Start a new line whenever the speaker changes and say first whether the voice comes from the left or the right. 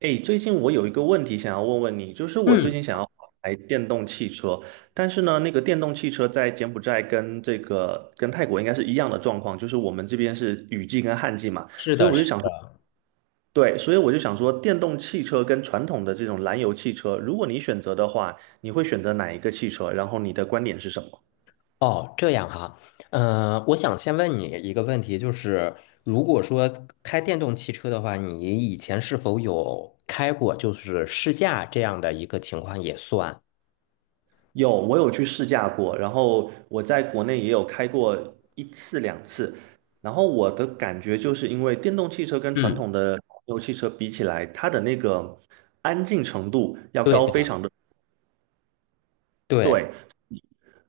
right: 诶，最近我有一个问题想要问问你，就是我最
left: 嗯，
right: 近想要买电动汽车。但是呢，那个电动汽车在柬埔寨跟泰国应该是一样的状况，就是我们这边是雨季跟旱季嘛。
left: 是
right: 所以
left: 的，
right: 我
left: 是。
right: 就想说，对，所以我就想说，电动汽车跟传统的这种燃油汽车，如果你选择的话，你会选择哪一个汽车？然后你的观点是什么？
left: 哦，这样哈。我想先问你一个问题，就是如果说开电动汽车的话，你以前是否有开过就是试驾这样的一个情况也算？
right: 有，我有去试驾过，然后我在国内也有开过一次两次。然后我的感觉就是因为电动汽车跟传
left: 嗯，
right: 统的汽油汽车比起来，它的那个安静程度要高非
left: 对
right: 常的。
left: 对
right: 对，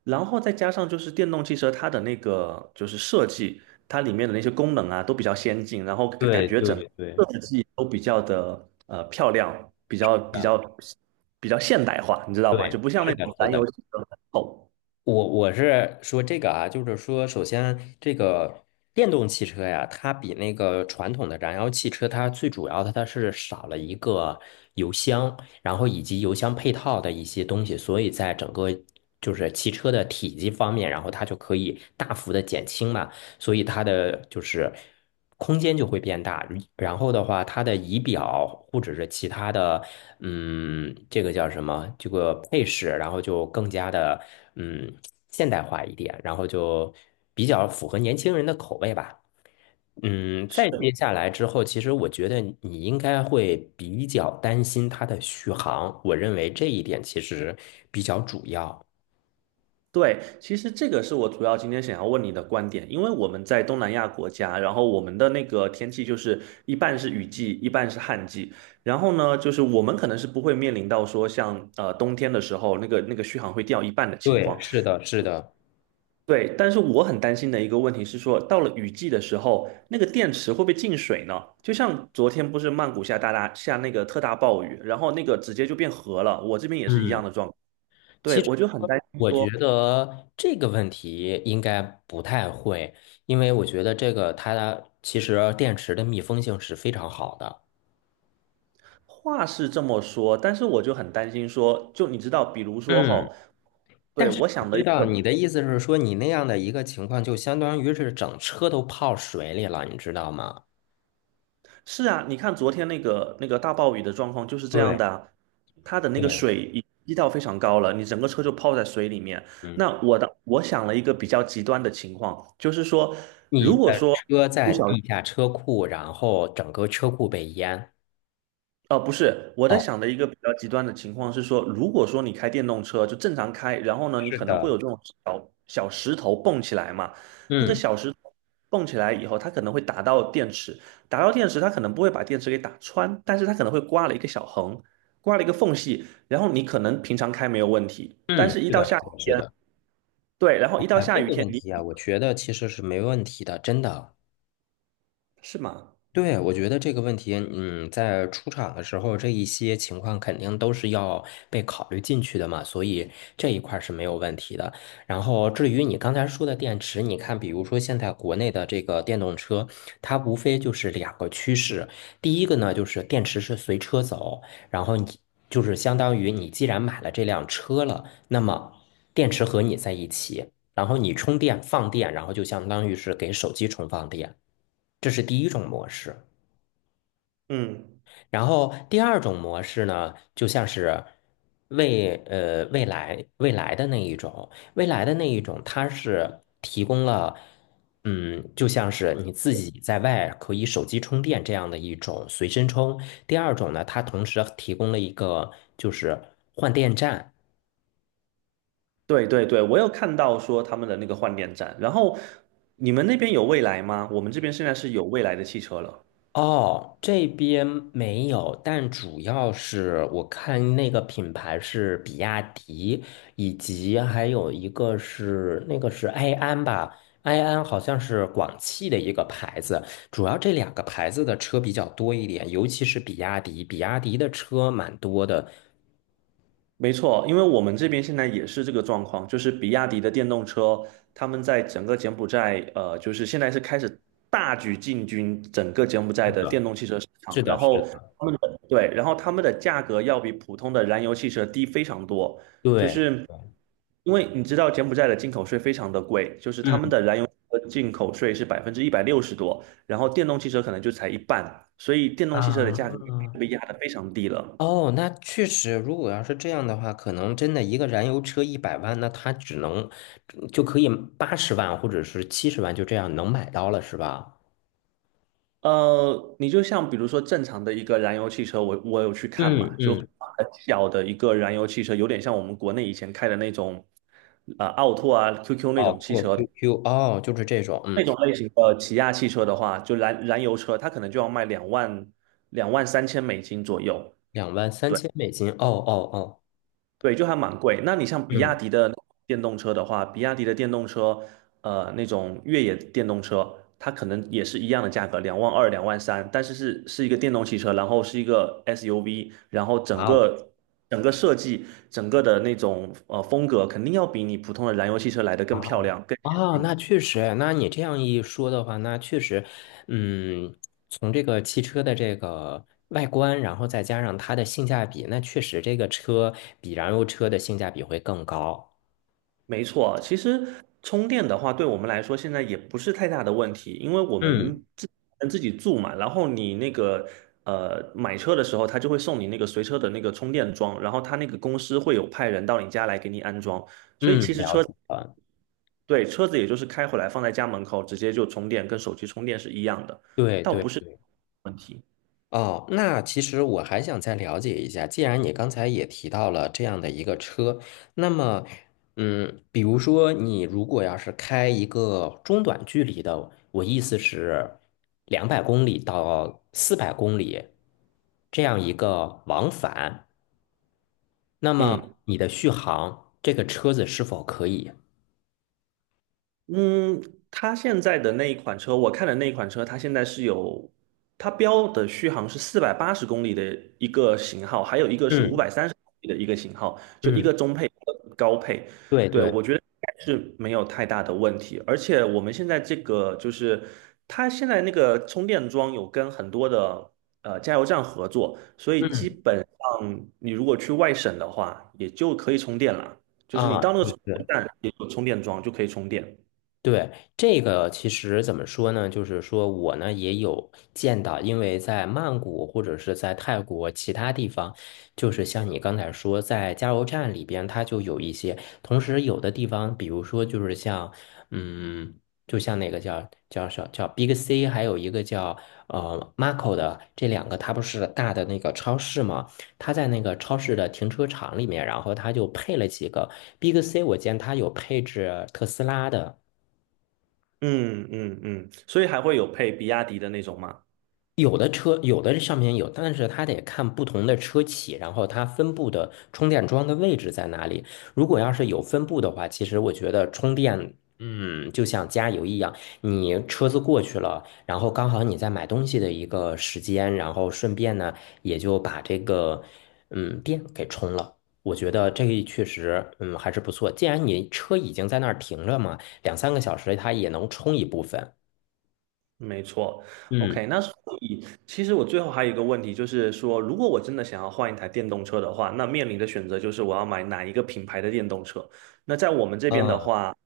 right: 然后再加上就是电动汽车它的那个就是设计，它里面的那些功能啊都比较先进，然后感感
left: 对
right: 觉整个
left: 对对，
right: 设计都比较的漂亮，
left: 啊，
right: 比较现代化，你知道吧？就
left: 对，
right: 不像
left: 是
right: 那
left: 的，
right: 种
left: 是
right: 燃油
left: 的。
right: 汽车很丑。
left: 我是说这个啊，就是说，首先这个电动汽车呀，它比那个传统的燃油汽车，它最主要的它是少了一个油箱，然后以及油箱配套的一些东西，所以在整个就是汽车的体积方面，然后它就可以大幅的减轻嘛。所以它的就是空间就会变大。然后的话，它的仪表或者是其他的，这个叫什么？这个配饰，然后就更加的嗯现代化一点，然后就比较符合年轻人的口味吧。再接下来之后，其实我觉得你应该会比较担心它的续航，我认为这一点其实比较主要。
right: 对，其实这个是我主要今天想要问你的观点，因为我们在东南亚国家，然后我们的那个天气就是一半是雨季，一半是旱季。然后呢，就是我们可能是不会面临到说像冬天的时候那个续航会掉一半的情
left: 对，
right: 况。
left: 是的，是的，
right: 对，但是我很担心的一个问题是说，到了雨季的时候，那个电池会不会进水呢？就像昨天不是曼谷下大大下那个特大暴雨，然后那个直接就变河了，我这边也是一样
left: 嗯。
right: 的状况。对，
left: 其实
right: 我就很担心
left: 我觉
right: 说。
left: 得这个问题应该不太会，因为我觉得这个它其实电池的密封性是非常好的。
right: 话是这么说，但是我就很担心说，就你知道，比如说哈，
left: 嗯，但
right: 对，
left: 是
right: 我
left: 我
right: 想的
left: 知道你的意思是说，你那样的一个情况，就相当于是整车都泡水里了，你知道吗？
right: 是啊，你看昨天那个大暴雨的状况就是这样
left: 对
right: 的啊。它的那个
left: 对，
right: 水已积到非常高了，你整个车就泡在水里面。
left: 嗯，
right: 那我想了一个比较极端的情况，就是说，
left: 你
right: 如果
left: 的
right: 说
left: 车在
right: 不小。
left: 地下车库，然后整个车库被淹。
right: 哦，不是，我在
left: 哦，
right: 想的一个比较极端的情况是说，如果说你开电动车就正常开，然后呢，你
left: 是
right: 可能会有
left: 的，
right: 这种小小石头蹦起来嘛。那个
left: 嗯
right: 小石头蹦起来以后，它可能会打到电池，打到电池，它可能不会把电池给打穿，但是它可能会刮了一个小横，刮了一个缝隙，然后你可能平常开没有问题，但
left: 嗯，
right: 是一
left: 是
right: 到
left: 的，
right: 下
left: 是
right: 雨
left: 的，是
right: 天，
left: 的。
right: 对，然后一到
left: 啊，
right: 下
left: 这
right: 雨
left: 个
right: 天
left: 问
right: 你
left: 题啊，我觉得其实是没问题的，真的。
right: 是吗？
left: 对，我觉得这个问题，在出厂的时候，这一些情况肯定都是要被考虑进去的嘛，所以这一块儿是没有问题的。然后，至于你刚才说的电池，你看，比如说现在国内的这个电动车，它无非就是两个趋势，第一个呢，就是电池是随车走，然后你就是相当于你既然买了这辆车了，那么电池和你在一起，然后你充电放电，然后就相当于是给手机充放电，这是第一种模式。
right: 嗯。
left: 然后第二种模式呢，就像是未来的那一种它是提供了就像是你自己在外可以手机充电这样的一种随身充。第二种呢，它同时提供了一个就是换电站。
right: 对对对，我有看到说他们的那个换电站。然后你们那边有未来吗？我们这边现在是有未来的汽车了。
left: 哦，这边没有，但主要是我看那个品牌是比亚迪，以及还有一个是那个是埃安吧，埃安好像是广汽的一个牌子，主要这两个牌子的车比较多一点，尤其是比亚迪，比亚迪的车蛮多的。
right: 没错，因为我们这边现在也是这个状况，就是比亚迪的电动车，他们在整个柬埔寨，就是现在是开始大举进军整个柬埔寨
left: 是
right: 的电
left: 的，
right: 动汽车市场。
left: 是
right: 然
left: 的，是
right: 后
left: 的，
right: 他们的，对，然后他们的价格要比普通的燃油汽车低非常多，就
left: 对，
right: 是因为你知道柬埔寨的进口税非常的贵，就是他们
left: 嗯
right: 的燃油车进口税是160%多，然后电动汽车可能就才一半，所以电动汽车的
left: 啊，
right: 价格被压得非常低了。
left: 哦，那确实，如果要是这样的话，可能真的一个燃油车100万，那它就可以80万或者是70万，就这样能买到了，是吧？
right: 你就像比如说正常的一个燃油汽车，我有去看嘛，
left: 嗯
right: 就很
left: 嗯，
right: 小的一个燃油汽车，有点像我们国内以前开的那种，啊，奥拓啊、QQ 那
left: 哦，
right: 种汽
left: 做
right: 车，
left: QQ,哦，就是这种，嗯，
right: 那种类型的起亚汽车的话，就燃油车，它可能就要卖2万 2.3万美金左右。
left: 两万三
right: 对。
left: 千美金，哦哦哦，
right: 对，就还蛮贵。那你像比亚
left: 嗯，
right: 迪的电动车的话，比亚迪的电动车，那种越野电动车，它可能也是一样的价格，2.2万、2.3万，但是是一个电动汽车，然后是一个 SUV。然后整
left: 哇哦
right: 个整个设计、整个的那种风格，肯定要比你普通的燃油汽车来的
left: 哇
right: 更漂
left: 哦，
right: 亮。更。
left: 哦，那确实，那你这样一说的话，那确实，嗯，从这个汽车的这个外观，然后再加上它的性价比，那确实这个车比燃油车的性价比会更高。
right: 没错，其实充电的话，对我们来说现在也不是太大的问题，因为我
left: 嗯
right: 们自己住嘛。然后你那个买车的时候，他就会送你那个随车的那个充电桩，然后他那个公司会有派人到你家来给你安装，所以
left: 嗯，
right: 其实
left: 了
right: 车。
left: 解了，
right: 对，车子也就是开回来放在家门口，直接就充电，跟手机充电是一样的
left: 对对对。
right: 问题。
left: 哦，那其实我还想再了解一下，既然你刚才也提到了这样的一个车，那么，比如说你如果要是开一个中短距离的，我意思是200公里到400公里这样一个往返，那么
right: 嗯。
left: 你的续航，这个车子是否可以？
right: 嗯，它现在的那一款车，我看的那一款车，它现在是有，它标的续航是480公里的一个型号，还有一个是五
left: 嗯
right: 百三十公里的一个型号，就一
left: 嗯，
right: 个中配，一个高配。
left: 对
right: 对，
left: 对，
right: 我觉得应该是没有太大的问题。而且我们现在这个就是它现在那个充电桩有跟很多的加油站合作，所以基
left: 嗯
right: 本上你如果去外省的话，也就可以充电了，就是你
left: 啊，
right: 到那个
left: 对
right: 充电
left: 对。
right: 站也有充电桩就可以充电。
left: 对，这个其实怎么说呢？就是说我呢也有见到，因为在曼谷或者是在泰国其他地方，就是像你刚才说，在加油站里边，它就有一些。同时，有的地方，比如说就是像，嗯，就像那个叫 Big C,还有一个叫Marco 的，这两个它不是大的那个超市嘛？它在那个超市的停车场里面，然后它就配了几个 Big C,我见它有配置特斯拉的。
right: 嗯嗯嗯，所以还会有配比亚迪的那种吗？
left: 有的车有的上面有，但是它得看不同的车企，然后它分布的充电桩的位置在哪里。如果要是有分布的话，其实我觉得充电，就像加油一样，你车子过去了，然后刚好你在买东西的一个时间，然后顺便呢也就把这个电给充了。我觉得这个确实，还是不错。既然你车已经在那儿停着嘛，两三个小时它也能充一部分。
right: 没错
left: 嗯
right: ，OK，那所以其实我最后还有一个问题，就是说，如果我真的想要换一台电动车的话，那面临的选择就是我要买哪一个品牌的电动车。那在我们这边的
left: 嗯
right: 话，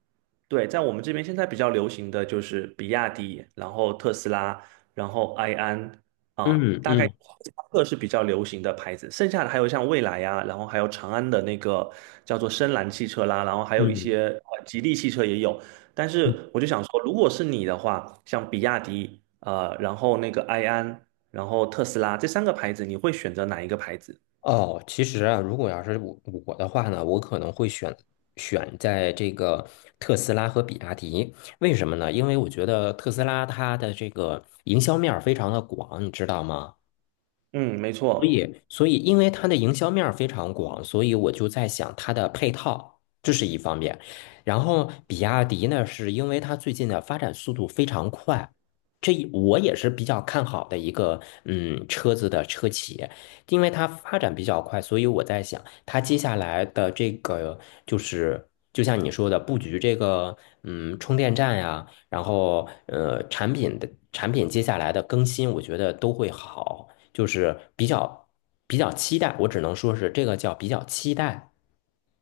right: 对，在我们这边现在比较流行的就是比亚迪，然后特斯拉，然后埃安啊，
left: 嗯
right: 大概
left: 嗯
right: 这三个是比较流行的牌子。剩下的还有像蔚来呀、然后还有长安的那个叫做深蓝汽车啦，然后还有一
left: 嗯。
right: 些吉利汽车也有。但
left: 嗯
right: 是我就想说，如果是你的话，像比亚迪，然后那个埃安，然后特斯拉这三个牌子，你会选择哪一个牌子？
left: 哦，其实啊，如果要是我的话呢，我可能会选在这个特斯拉和比亚迪。为什么呢？因为我觉得特斯拉它的这个营销面儿非常的广，你知道吗？
right: 嗯，没
left: 所
right: 错。
left: 以，所以因为它的营销面儿非常广，所以我就在想它的配套，这是一方面。然后，比亚迪呢，是因为它最近的发展速度非常快，这一我也是比较看好的一个车子的车企，因为它发展比较快，所以我在想它接下来的这个就是就像你说的布局这个充电站呀，然后产品接下来的更新，我觉得都会好。就是比较期待，我只能说是这个叫比较期待。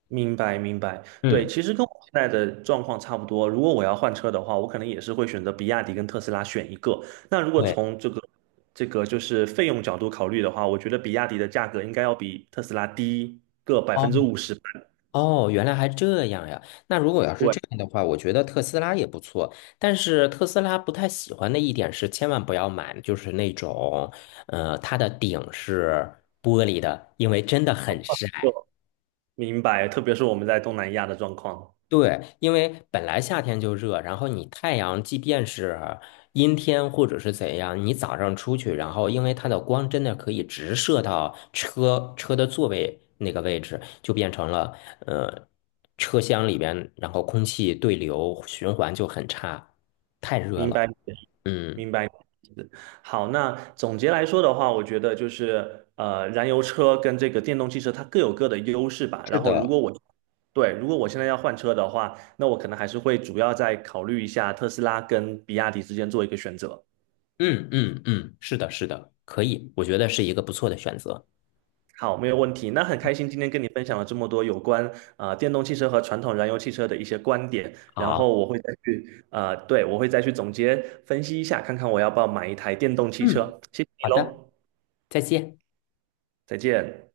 right: 明白明白。对，
left: 嗯，
right: 其实跟我现在的状况差不多。如果我要换车的话，我可能也是会选择比亚迪跟特斯拉选一个。那如果
left: 对，
right: 从这个就是费用角度考虑的话，我觉得比亚迪的价格应该要比特斯拉低个百分之
left: 哦
right: 五十。
left: 哦，原来还这样呀。那如果要是
right: 对，
left: 这样的话，我觉得特斯拉也不错。但是特斯拉不太喜欢的一点是，千万不要买，就是那种，它的顶是玻璃的，因为真的很晒。
right: 就明白。特别是我们在东南亚的状况，
left: 对，因为本来夏天就热，然后你太阳即便是阴天或者是怎样，你早上出去，然后因为它的光真的可以直射到车的座位那个位置，就变成了呃车厢里边，然后空气对流循环就很差，太热
right: 明
left: 了。
right: 白
left: 嗯，
right: 明白。好，那总结来说的话，我觉得就是燃油车跟这个电动汽车它各有各的优势吧。
left: 是的，
right: 如果我现在要换车的话，那我可能还是会主要再考虑一下特斯拉跟比亚迪之间做一个选择。
left: 嗯嗯嗯，是的，是的，可以，我觉得是一个不错的选择。
right: 好，没有问题。那很开心今天跟你分享了这么多有关电动汽车和传统燃油汽车的一些观点。
left: 好，
right: 我会再去总结分析一下，看看我要不要买一台电动汽
left: 嗯，
right: 车。谢谢你
left: 好的，
right: 喽，
left: 再见。
right: 再见。